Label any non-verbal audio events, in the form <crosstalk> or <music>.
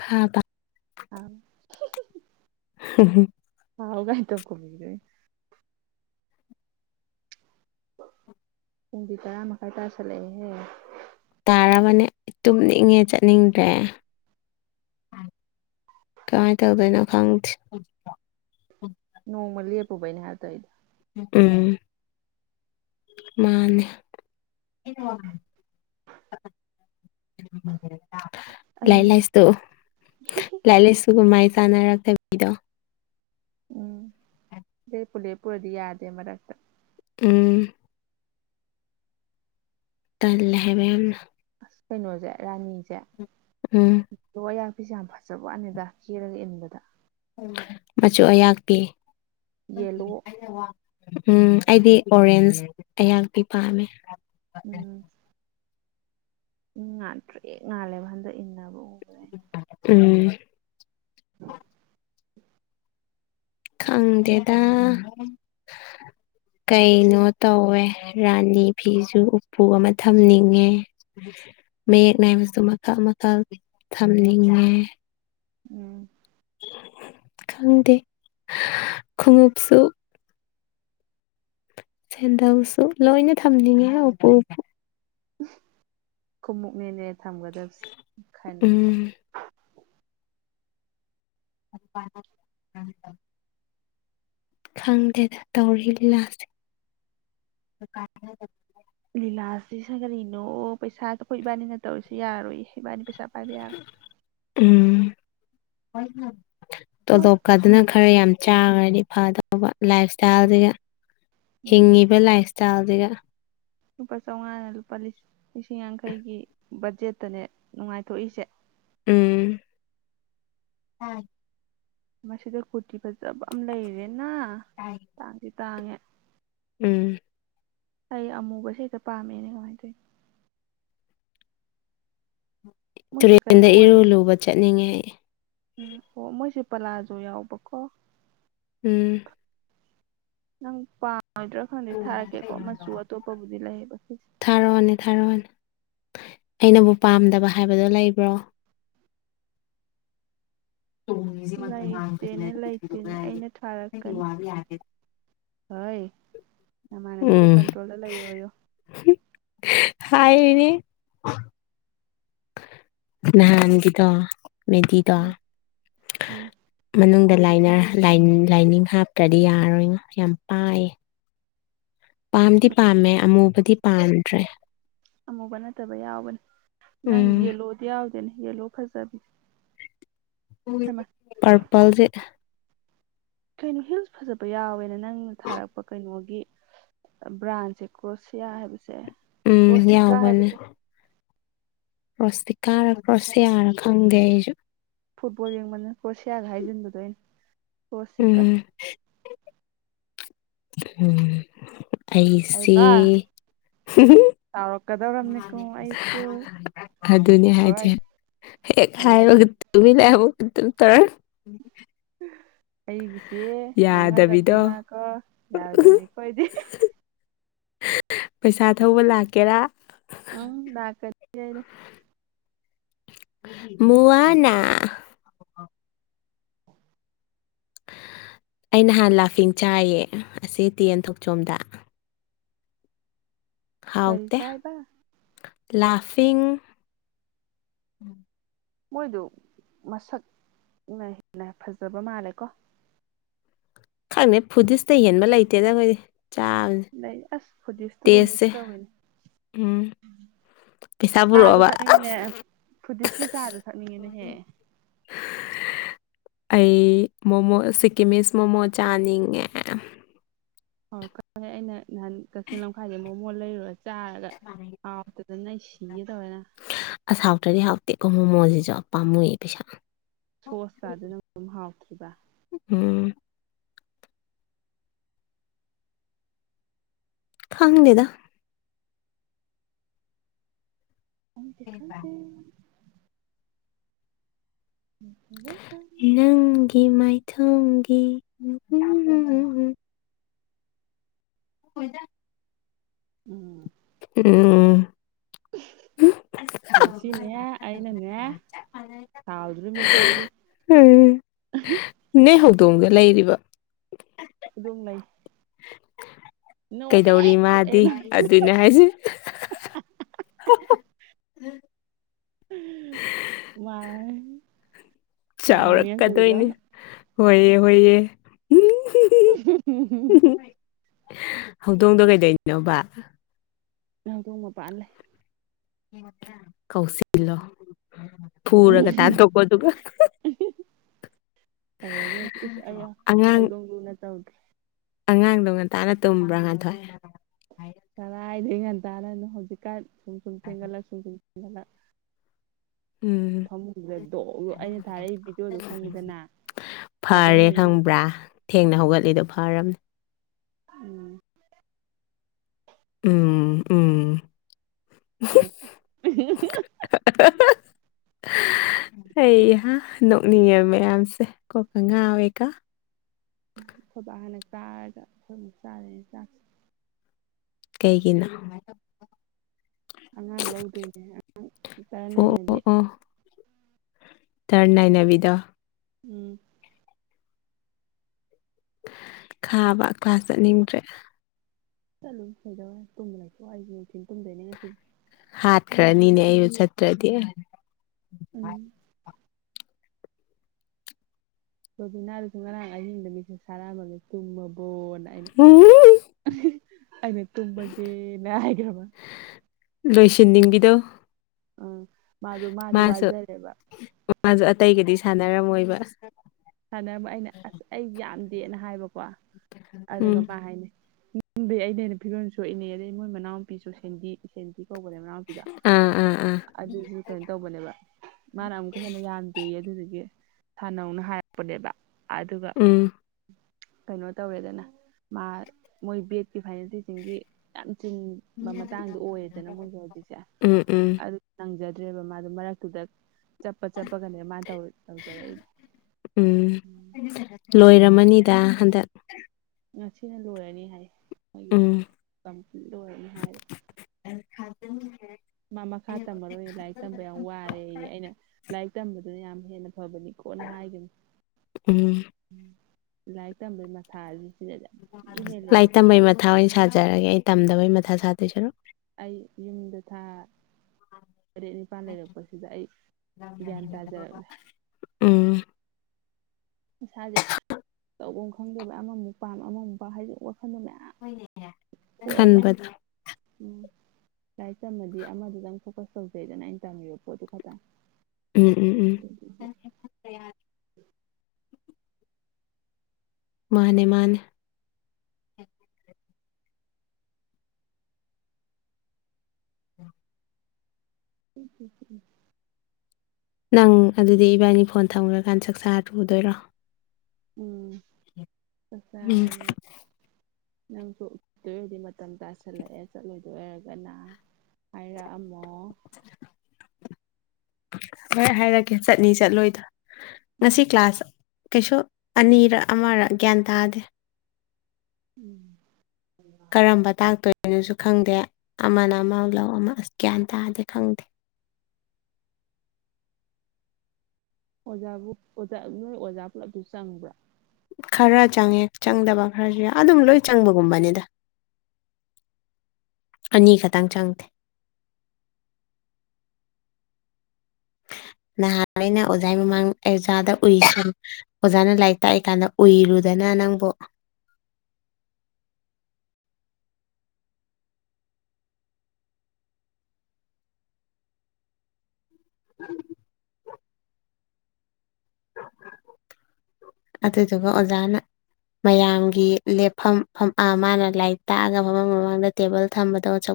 ꯈꯥꯕ <unintelligible> <unintelligible> <unintelligible> ꯄꯨꯡꯗꯤ ꯇꯔꯥ ꯃꯈꯥꯏ ꯇꯁꯜꯂꯛꯑꯦꯍꯦ꯫ ꯇꯥꯔꯕꯅꯦ ꯇꯨꯝꯅꯤꯡꯉꯦ ꯆꯠꯅꯤꯡꯗ꯭ꯔꯦ꯫ ꯀꯃꯥꯏꯅ ꯇꯧꯗꯣꯏꯅꯣ ꯈꯪꯗꯦ꯫ ꯅꯣꯡꯃ ꯂꯦꯄꯨꯕꯩꯅꯦ ꯍꯥꯏ ꯇꯥꯏꯗꯣ ꯎꯝ ꯃꯥꯅꯦ꯫ <unintelligible> ꯂꯥꯏꯔꯤꯛ ꯑꯩꯃ ꯂꯥꯏꯁꯨ ꯂꯥꯏꯔꯤꯛ ꯂꯥꯏꯁꯨꯒ ꯃꯥꯏ ꯆꯥꯅꯔꯛꯇꯕꯤꯗꯣ꯫ ꯎꯝ ꯂꯦꯞꯄꯨ ꯂꯦꯞꯄꯨꯔꯗꯤ ꯌꯥꯗꯦ ꯃꯔꯛꯇ꯫ ꯎꯝ ꯇꯜꯂꯦ ꯍꯥꯏꯕ ꯌꯥꯝꯅ꯫ ꯑꯁ ꯀꯩꯅꯣꯁꯦ ꯔꯥꯅꯤꯁꯦ, ꯎꯝ ꯑꯗꯣ ꯑꯌꯥꯛꯄꯤꯁꯦ ꯌꯥꯝ ꯐꯖꯕ ꯋꯥꯅꯦꯗ ꯀꯦꯔꯒ ꯏꯟꯕꯗ꯫ ꯃꯆꯨ ꯑꯌꯥꯥꯛ ꯄꯤ꯫ ꯌꯦꯂꯣ ꯎꯝ ꯑꯩꯗꯤ ꯑꯣꯔꯦꯟꯁ ꯑꯍꯥꯛꯄꯤ ꯄꯥꯝꯃꯦ꯫ ꯎꯝ ꯉꯥꯠꯇ꯭ꯔꯤꯛ ꯉꯥꯜꯂꯦꯕ ꯍꯟꯗꯛ ꯏꯟꯅꯕ ꯎꯕꯗ ꯑꯩꯅ꯫ ꯎꯝ <inaudible> ꯈꯪꯗꯦꯗ꯫ꯀꯩꯅꯣ ꯇꯧꯋꯦ ꯔꯥꯅꯤ ꯅꯤ ꯐꯤꯁꯨ ꯎꯄꯨ ꯑꯃ ꯊꯝꯅꯤꯡꯉꯦ꯫ ꯃꯌꯦꯛ ꯅꯥꯏꯕꯁꯨ ꯃꯈꯜ ꯃꯈꯜ ꯊꯝꯅꯤꯡꯉꯦ꯫ ꯎꯝ ꯈꯪꯗꯦ ꯈꯣꯡꯎꯞꯁꯨ꯫ ꯁꯦꯟꯗꯜꯁꯨ ꯂꯣꯏꯅ ꯊꯝꯅꯤꯡꯉꯦ ꯎꯄꯨ ꯎꯄꯨ꯫ ꯈꯨꯃꯨꯛꯅꯦꯅꯦ ꯊꯝꯒꯗꯕꯁꯦ ꯃꯈꯟ ꯎꯝ ꯃꯈꯟ꯫ <unintelligible> ꯈꯪꯗꯦꯗ ꯇꯧꯔꯤ ꯂꯤꯂꯥ ꯁꯦ꯫ ꯂꯤꯂꯥꯁꯤꯁ ꯀꯔꯤꯅꯣ ꯄꯩꯁꯥ ꯑꯈꯣꯏ ꯏꯕꯥꯟꯅꯤꯅ ꯇꯧꯔꯤꯁꯤ ꯌꯥꯔꯣꯏ ꯏꯕꯥꯟꯅꯤ ꯄꯩꯁꯥ ꯄꯥꯏꯕ ꯌꯥꯔꯣꯏ꯫ ꯎꯝ ꯃꯣꯏ ꯇꯣꯂꯣꯞꯀꯗꯨꯅ ꯈꯔ ꯌꯥꯝ ꯆꯥꯔꯗꯤ ꯐꯗꯧꯕ ꯂꯥꯏꯞ ꯏꯁꯇꯥꯏꯜꯁꯤꯒ ꯎꯝ ꯍꯤꯡꯉꯤꯕ ꯂꯥꯏꯞ ꯏꯁꯇꯥꯏꯜꯁꯤꯒ꯫ ꯂꯨꯄꯥ ꯆꯥꯎꯉꯥꯅ ꯂꯨꯄꯥ ꯂꯤꯁꯤꯡ ꯌꯥꯡꯈꯩꯒꯤ ꯕꯖꯦꯠꯇꯅꯦ ꯅꯨꯡꯉꯥꯏꯊꯣꯛꯏꯁꯦ꯫ ꯎꯝ ꯃꯁꯤꯗ ꯀꯨꯔꯇꯤ ꯐꯖꯕ ꯑꯃ ꯂꯩꯔꯦꯅ꯫ <unintelligible> ꯇꯥꯡꯗꯤ ꯇꯥꯡꯉꯦ꯫ ꯎꯝ ꯑꯩ ꯑꯃꯨꯕꯁꯦ ꯍꯦꯛꯇ ꯄꯥꯝꯃꯦꯅꯦ ꯀꯃꯥꯏꯅ ꯇꯧꯏꯅꯣ ꯃꯣꯏꯁꯦ ꯀꯩꯅꯣ ꯇꯨꯔꯦꯟꯗ ꯏꯔꯨ ꯑꯣꯏꯔꯝꯃꯦ ꯂꯨꯕ ꯆꯠꯅꯤꯡꯉꯦ ꯑꯩ ꯎꯝ ꯑꯣ ꯃꯣꯏꯁꯦ ꯄꯂꯥꯖꯨ ꯌꯥꯎꯕꯀꯣ ꯎꯝ ꯅꯪ ꯄꯥ ꯗ꯭ꯔ ꯍꯥꯟꯗꯩ ꯊꯥꯔꯛꯀꯦꯀꯣ ꯃꯆꯨ ꯑꯇꯣꯞꯄꯕꯨꯗꯤ ꯂꯩꯑꯕ ꯁꯤꯖꯦ ꯊꯥꯔꯛꯑꯣꯅꯦ ꯊꯥꯔꯛꯑꯣꯅꯦ ꯑꯩꯅꯕꯨ ꯄꯥꯝꯗꯕ ꯍꯥꯏꯕꯗꯣ ꯂꯩꯕ꯭ꯔꯣ ꯂꯩꯇꯦꯅꯦ ꯂꯩꯇꯦꯅꯦ ꯑꯩꯅ ꯊꯥꯔꯛꯀꯅꯤ ꯌꯥꯏꯌꯦ ꯍꯣꯏ ꯅꯃꯥꯟꯅꯕꯤꯗꯨ ꯎꯝ ꯀꯟꯇ꯭ꯔꯣꯜꯗ ꯂꯩꯌꯣꯌꯨ ꯍꯥꯏꯔꯤꯅꯤ ꯅꯍꯥꯟꯒꯤꯗꯣ ꯃꯦꯗꯤꯗꯣ ꯎꯝ ꯎꯝ ꯃꯅꯨꯡꯗ ꯂꯥꯏꯅꯔ ꯂꯥꯏꯅꯤꯡ ꯂꯥꯏꯅꯤꯡ ꯍꯥꯞꯇ꯭ꯔꯗꯤ ꯌꯥꯔꯣꯏꯉꯣ ꯌꯥꯝ ꯄꯥꯏꯌꯦ ꯄꯥꯝꯗꯤ ꯎꯝ ꯄꯥꯝꯃꯦ ꯑꯃꯨꯕꯗꯤ ꯄꯥꯝꯗ꯭ꯔꯦ ꯑꯃꯨꯕ ꯅꯠꯇꯕ ꯌꯥꯎꯕꯅꯦ ꯅꯪ ꯎꯝ ꯌꯦꯂꯣꯗꯤ ꯌꯥꯎꯗꯦꯅꯦ ꯌꯦꯂꯣ ꯐꯖꯕꯤ ꯍꯩꯃꯥ ꯄꯔꯄꯜꯖꯦ ꯀꯩꯅꯣ ꯍꯤꯜꯁ ꯐꯖꯕ ꯌꯥꯎꯋꯦꯅ ꯅꯪꯅ ꯊꯥꯔꯛꯄ ꯀꯩꯅꯣꯒꯤ ꯑ ꯕ꯭ꯔꯥꯟꯁꯦ ꯀ꯭ꯔꯣꯁꯤꯌꯥ ꯍꯥꯏꯕꯁꯦ ꯎꯝ ꯀ꯭ꯔꯣꯁꯤꯀꯥ ꯍꯥꯏꯕꯁꯦ ꯄ꯭ꯔꯣꯁꯇꯤꯀꯥꯔꯥ ꯀ꯭ꯔꯣꯁꯤꯌꯥꯔꯥ ꯈꯪꯗꯦ ꯑꯩꯁꯨ ꯐꯨꯠꯕꯣꯜ ꯌꯦꯡꯃꯟꯗꯅ ꯀ꯭ꯔꯣꯁꯤꯌꯥꯒ ꯍꯥꯏꯖꯟꯕꯗꯣ ꯑꯩꯅ ꯀ꯭ꯔꯣꯁꯤꯀꯥ ꯎꯝ ꯎꯝ ꯑꯩ ꯁꯤ ꯑꯩꯀꯣ ꯆꯥꯎꯔꯛꯀꯗꯧꯔꯝꯅꯤꯀꯣ ꯑꯩꯁꯨ ꯑꯗꯨꯅꯦ ꯍꯥꯏꯁꯦ ꯍꯣꯏ ꯍꯦꯛ ꯑꯩꯒꯤ ꯍꯥꯏꯕꯒ <unintelligible> ꯑꯩꯒꯤꯁꯦ ꯃꯥꯡꯍꯜꯂꯕꯗꯤ ꯌꯥꯗꯕꯤꯗꯣ ꯃꯥꯀꯣ ꯌꯥꯔꯣꯏꯗꯕꯅꯤꯀꯣ ꯑꯩꯗꯤ ꯄꯩꯁꯥ ꯊꯧꯕ ꯂꯥꯛꯀꯦꯔꯥ ꯎꯝ ꯂꯥꯛꯀ ꯅꯤ ꯑꯩꯅ ꯃꯨꯋꯥꯅ ꯑꯩ ꯅꯍꯥꯟ ꯂꯥꯐꯤꯡ ꯆꯥꯏꯌꯦ ꯑꯁꯤ ꯇꯤꯑꯦꯟ ꯊꯣꯛꯆꯣꯝꯗ ꯀꯔꯤ ꯍꯥꯎꯇꯦ ꯆꯥꯏꯕ ꯂꯥꯐꯤꯡ ꯃꯣꯏꯗꯨ ꯃꯁꯛꯅ ꯍꯦꯟꯅ ꯐꯖꯕ ꯃꯥꯜꯂꯦꯀꯣ ꯈꯪꯗꯦ ꯐꯨꯗꯤꯁꯇꯩ ꯍꯦꯟꯕ ꯂꯩꯇꯦꯗ ꯑꯈꯣꯏꯗꯤ ꯆꯥꯕꯁꯦ ꯂꯩ ꯑꯁ ꯐꯗꯤꯁꯇꯨꯕꯨ ꯃꯤꯁ ꯇꯦꯁꯁꯦ ꯇꯧꯋꯤꯅꯦ ꯎꯝ ꯄꯩꯁꯥ ꯆꯥꯗꯣ ꯄꯨꯔꯛꯑꯣꯕ ꯊꯛꯅꯤꯡꯉꯤꯅꯦ ꯐꯨꯗꯤꯁꯀꯤ ꯆꯥꯗꯣ ꯊꯛꯅꯤꯡꯉꯤꯅꯦꯍꯦ ꯑꯩ ꯃꯣꯃꯣ ꯁꯤꯛꯀꯤꯃꯤꯁ ꯃꯣꯃꯣ ꯆꯥꯅꯤꯡꯉꯦ <unintelligible> ꯑꯩꯅ ꯅꯍꯥꯟ ꯀꯛꯆꯤꯡ ꯂꯝꯈꯥꯏꯗꯩ ꯃꯣꯃꯣ ꯂꯩꯔꯨꯔ ꯆꯥꯔꯒ ꯍꯥꯎꯇ ꯗꯝꯅ ꯑꯩ ꯁꯤꯒꯦ ꯇꯧꯋꯦꯅ ꯑꯁ ꯍꯥꯎꯇ꯭ꯔꯗꯤ ꯍꯥꯎꯇꯦꯀꯣ ꯃꯣꯃꯣꯁꯤꯁꯨ ꯄꯥꯝꯃꯨꯏ ꯄꯩꯁꯥ ꯁꯣꯁ ꯀꯥꯗꯨꯅ ꯃꯔꯣꯜꯃꯥ ꯍꯥꯎꯇ꯭ꯔꯤꯕ ꯎꯝ ꯈꯪꯗꯦꯗ ꯈꯪꯗꯦ ꯈꯪꯗꯦ ꯎꯝ <unintelligible> ꯅꯪꯒꯤ ꯃꯥꯏꯊꯣꯡꯒꯤ <unintelligible> ꯑꯣꯏꯗ <unintelligible> ꯎꯝ ꯎꯝ ꯉꯁꯤꯅꯦ ꯑꯩꯅꯅꯦ ꯍꯥꯎꯗ꯭ꯔꯣꯝꯃꯤꯀꯣ ꯑꯩꯗꯤ ꯩ ꯅꯣꯏ ꯍꯧꯗꯣꯡꯗꯣ ꯂꯩꯔꯤꯕ ꯑꯗꯨꯝ ꯂꯩ ꯅꯣꯛꯑꯦ ꯀꯩꯗꯧꯔꯤ ꯇꯣꯛꯑꯦ ꯃꯥꯗꯤ ꯅꯣꯛꯑꯦ ꯑꯗꯨꯅꯦ ꯍꯥꯏꯁꯦ ꯋꯥꯏ ꯆꯥꯎꯔꯛꯀꯗꯣꯏꯅꯦ ꯍꯣꯏꯌꯦ ꯍꯣꯏꯌꯦ ꯎꯝ <unintelligible> ꯍꯧꯗꯣꯡꯗꯣ ꯀꯩꯗꯧꯔꯤꯅꯣꯕ ꯍꯧꯗꯣꯡ ꯃꯄꯥꯟ ꯂꯩ ꯀꯧꯁꯤꯜꯂꯣ ꯐꯨꯔꯒ ꯇꯥꯟꯊꯣꯛꯄꯗꯨꯒ <unintelligible> ꯇꯧꯔꯒꯦ ꯏꯁ ꯑꯩ ꯑꯉꯥꯡ ꯍꯧꯗꯣꯡ ꯂꯨꯅ ꯇꯧꯒꯦ ꯑꯉꯥꯡꯗꯣ ꯉꯟꯇꯥꯅ ꯇꯨꯝꯕ꯭ꯔꯥ ꯉꯥꯟꯊꯣꯏ ꯀꯔꯥꯏꯗꯩ ꯉꯥꯟꯇꯥꯅꯅꯣ ꯍꯧꯖꯤꯛꯀꯥꯟ ꯁꯨꯝ ꯁꯨꯝ ꯊꯦꯡꯒꯠꯂꯛ ꯁꯨꯝ ꯁꯨꯝ ꯊꯦꯡꯒꯠꯂꯛ ꯎꯝ ꯐꯃꯨꯡꯗꯨꯗ ꯗꯣ ꯑꯩꯅ ꯊꯥꯔꯛꯏ ꯚꯤꯗꯤꯑꯣꯗꯣ ꯈꯪꯉꯤꯗꯅ ꯑꯗ ꯐꯔꯦ ꯍꯦꯟꯕ ꯉꯥꯛꯇ ꯈꯪꯕ꯭ꯔꯥ ꯊꯦꯡꯅ ꯍꯧꯒꯠꯂꯤꯗꯣ ꯐꯔꯝꯅꯦ ꯎꯝ ꯎꯝ ꯎꯝ ꯍꯥꯎ <unintelligible> <unintelligible> ꯑꯩꯍꯥ ꯅꯣꯛ ꯅꯤꯉꯦ ꯃꯌꯥꯝꯁꯦ ꯀꯣꯛꯀ ꯉꯥꯎꯋꯦꯀꯣ ꯈꯣꯏꯕꯥ ꯍꯥꯟꯅ ꯆꯥꯔꯒ ꯈꯣꯏꯃꯨꯛ ꯆꯥꯔꯅꯤ ꯆꯥꯛꯁꯦ ꯀꯩꯒꯤꯅꯣ ꯑꯉꯥꯡ ꯂꯧꯗꯣꯏꯅꯦ ꯑꯉꯥꯡ ꯏ ꯆꯔ ꯅꯥꯏꯅꯕꯤ ꯇꯔꯅꯥꯥꯏꯅꯕꯤꯗꯣ꯫ ꯎꯝ ꯈꯥꯕ ꯀ꯭ꯂꯥꯁ ꯆꯠꯅꯤꯡꯗ꯭ꯔꯦ ꯆꯠꯂꯨꯅꯨ ꯀꯩꯗꯧꯋꯦ ꯇꯨꯝꯕ ꯂꯩꯊꯣꯛ ꯑꯩꯁꯨ ꯅꯨꯡꯊꯤꯜ ꯇꯨꯝꯗꯣꯏꯅꯦ ꯉꯁꯤꯗꯤ ꯍꯥꯠꯈ꯭ꯔꯅꯤꯅꯦ ꯑꯩꯁꯨ ꯆꯠꯇ꯭ꯔꯗꯤ ꯎꯝ ꯔꯣꯕꯤꯅꯥꯗꯨꯁꯨ ꯉꯔꯥꯡ ꯑꯍꯤꯡꯗ ꯃꯤꯁꯦꯁ ꯊꯥꯔꯛꯑꯝꯃꯃꯦ ꯇꯨꯝꯃꯕꯣꯅ ꯑꯩꯅ ꯎꯝ <unintelligible> ꯑꯩꯅ ꯇꯨꯝꯕꯒꯦꯅ ꯍꯥꯏꯈ꯭ꯔꯕ ꯂꯣꯏꯁꯤꯟꯅꯤꯡꯕꯤꯗꯣ ꯎꯝ ꯃꯥꯗꯣ ꯃꯥꯁꯨ ꯋꯥꯖꯔꯦꯕ ꯃꯥꯁꯨ ꯑꯇꯩꯒꯗꯤ ꯁꯥꯟꯅꯔꯝꯃꯣꯏꯕ ꯁꯥꯟꯅꯔꯝꯃꯣꯏ ꯑꯩꯅ ꯑꯁ ꯑꯩ ꯌꯥꯝꯗꯦꯅ ꯍꯥꯏꯕꯀꯣ ꯑꯗꯨꯒ ꯎꯝ ꯃꯥ ꯍꯥꯏꯅꯤ ꯅ ꯌꯗꯤ ꯑꯩꯅ ꯍꯦꯅ ꯐꯤꯕꯝ ꯁꯣꯛꯏꯅꯦ ꯑꯗꯩꯏ ꯃꯣꯏ ꯃꯅꯥꯎꯄꯤꯁꯨ ꯁꯦꯟꯗꯤ ꯁꯦꯟꯘꯤ ꯀꯧꯕꯅꯦ ꯃꯅꯥꯎꯄꯤꯗꯣ ꯑꯥ ꯑꯥ ꯑꯥ ꯑꯗꯨꯁꯨ ꯀꯩꯅꯣ ꯇꯧꯕꯅꯦꯕ ꯃꯥꯅ ꯑꯃꯨꯛꯀ ꯍꯦꯟꯅ ꯌꯥꯝꯗꯦ ꯑꯗꯨꯗꯨꯒꯤ ꯊꯥꯟꯅꯧꯅ ꯍꯥꯏ ꯄꯨꯅꯦꯕ ꯑꯗꯨꯒ ꯎꯝ ꯀꯩꯅꯣ ꯇꯧꯔꯦꯗꯅ ꯃꯥ ꯃꯣꯏ ꯕꯦꯠꯀꯤ ꯐꯥꯏꯅꯦꯜꯇꯤꯁꯤꯡꯒꯤ ꯌꯥꯝ ꯆꯤꯟ ꯕ ꯃꯇꯥꯡꯗ ꯑꯣꯏꯔꯦꯗꯅ ꯃꯣꯏꯖꯦ ꯍꯧꯖꯤꯛꯁꯦ ꯎꯝ ꯎꯝ ꯑꯗꯨ ꯅꯪꯖꯗ꯭ꯔꯦꯕ ꯃꯥꯗꯣ ꯃꯔꯛꯇꯨꯗ ꯆꯠꯄ ꯆꯠꯄꯒꯅꯦ ꯃꯥꯅ ꯇꯧꯔꯛ ꯇꯧꯖꯔꯛꯏꯖꯦ ꯎꯝ ꯂꯣꯏꯔꯝꯃꯅꯤꯗ ꯍꯟꯗꯛ ꯉꯁꯤꯅ ꯂꯣꯏꯔꯅꯤ ꯍꯥꯏꯌꯦ ꯃꯣꯏꯒꯤ ꯎꯝ ꯀꯝꯄ꯭ꯂꯤꯠ ꯂꯣꯏꯔꯅꯤ ꯍꯥꯏꯌꯦꯕ <unintelligible> ꯃꯥ ꯃꯈꯥ ꯇꯝꯃꯔꯣꯏ ꯂꯥꯏꯔꯤꯛ ꯇꯝꯕ ꯌꯥꯝ ꯋꯥꯔꯦꯌꯦ ꯑꯩꯅ ꯂꯥꯏꯔꯤꯛ ꯇꯝꯕꯗꯨꯅ ꯌꯥꯝ ꯍꯦꯟꯅ ꯐꯕꯅꯤ ꯀꯣꯟꯅ ꯍꯥꯏꯒꯤꯝꯅꯤ ꯎꯝ ꯎꯝ ꯂꯥꯏꯔꯤꯛ ꯇꯝꯕꯩ ꯃꯊꯥꯖꯦ ꯂꯥꯏꯔꯤꯛ ꯇꯝꯕꯩ ꯃꯊꯥ ꯑꯣꯏꯅ ꯁꯥꯖꯔꯒꯦ ꯑꯩ ꯇꯝꯗꯕꯩ ꯃꯊꯥ ꯁꯥꯗꯣꯏ ꯁꯔꯨꯛ ꯑꯩ ꯌꯨꯝꯗ ꯊꯥ ꯇꯔꯦꯠ ꯅꯤꯄꯥꯜ ꯂꯩꯔꯛꯄꯁꯤꯗ ꯑꯩ ꯒ꯭ꯌꯥꯟ ꯇꯥꯖꯔꯛꯂꯦ ꯎꯝ ꯏꯁꯥꯖꯦ ꯇꯧꯕꯝ ꯈꯪꯗꯦꯕꯩ ꯑꯃꯃꯨꯛ ꯄꯥꯝ ꯑꯃꯃꯨꯛ ꯄꯥꯝ ꯍꯥꯏꯗꯤ ꯋꯥꯈꯟꯗꯣ ꯃꯌꯥꯝ ꯈꯣꯛꯑꯦꯕ ꯈꯟꯕꯗ ꯎꯝ ꯂꯥꯏꯔꯤꯛ ꯇꯝꯃꯗꯤ ꯑꯃꯗꯨꯗꯪ ꯐꯣꯀꯁ ꯇꯧꯖꯩꯗꯅ ꯑꯩꯅ ꯇꯝꯃꯤꯕ ꯄꯣꯠꯇꯨ ꯈꯛꯇꯪ ꯎꯝ ꯎꯝ ꯑꯗꯨꯗꯨꯒꯤ ꯎꯝ ꯃꯥꯅꯦ ꯃꯥꯅꯦ <unintelligible> ꯅꯪ ꯑꯗꯨꯗꯤ ꯏꯕꯥꯅꯤ ꯐꯣꯟ ꯊꯝꯒ꯭ꯔꯀꯥꯟꯗ ꯆꯥꯛꯆꯥꯔ ꯇꯨꯗꯣꯏꯔꯣ ꯎꯝ ꯎꯝ ꯆꯥꯛꯆꯥꯔꯅꯤ ꯅꯪꯁꯨ ꯎꯠꯇꯣꯏ ꯑꯣꯏꯔꯗꯤ ꯃꯇꯝ ꯇꯥꯁꯜꯂꯛꯑꯦ ꯆꯠꯂꯣꯏꯗꯣꯏ ꯑꯣꯏꯔꯒꯅ ꯍꯥꯏꯔꯛꯑꯝꯃꯣ <unintelligible> ꯍꯣꯏ ꯍꯥꯏꯔꯛꯀꯦ ꯆꯠꯅꯤ ꯆꯠꯂꯣꯏꯗꯣ ꯉꯁꯤ ꯎꯝ ꯀ꯭ꯂꯥꯁ ꯀꯩꯁꯨ ꯑꯅꯤꯔ ꯑꯃꯔ ꯒ꯭ꯌꯥꯟ ꯇꯥꯗꯦ ꯎꯝ ꯀꯔꯝꯕ ꯇꯥꯛꯇꯣꯏꯅꯣꯖꯨ ꯈꯪꯗꯦ ꯑꯃꯅ ꯑꯃ ꯂꯧ ꯑꯃ ꯑꯁ ꯒ꯭ꯌꯥꯟ ꯇꯥꯗꯦ ꯈꯪꯗꯦ ꯑꯣꯖꯥꯕꯨ ꯑꯣꯖꯥ ꯅꯣꯏ ꯑꯣꯖꯥ ꯄꯨꯂꯞꯇꯨ ꯆꯪꯕ꯭ꯔꯥ ꯈꯔ ꯆꯪꯉꯦ ꯆꯪꯗꯕ ꯈꯔꯖꯨ ꯌꯥꯎ ꯑꯗꯨꯝ ꯂꯣꯏ ꯆꯪꯕꯒꯨꯝꯕꯅꯤꯗ ꯑꯅꯤ ꯈꯛꯇꯪ ꯆꯪꯗꯦ ꯅꯍꯥꯟ ꯑꯩꯅ ꯑꯣꯖꯥꯏ ꯃꯃꯥꯡ ꯑꯦꯖꯥꯗ ꯎꯏꯁꯟ ꯑꯣꯖꯥꯅ ꯂꯥꯏꯔꯤꯛ ꯇꯥꯛꯏ ꯀꯥꯟꯗ ꯎꯏꯔꯨꯗꯅ ꯅꯪꯕꯣ <unintelligible> ꯑꯗꯨꯗꯨꯒ ꯑꯣꯖꯥꯅ ꯃꯌꯥꯝꯒꯤ ꯂꯦꯞꯐꯝ ꯐꯝ ꯑ ꯃꯥꯅ ꯂꯥꯏꯔꯤꯛ ꯇꯥꯛꯑꯒ ꯐꯝꯕꯝ ꯃꯃꯥꯡꯗ ꯇꯦꯕꯜ ꯊꯝꯕꯗꯣ ꯆꯧ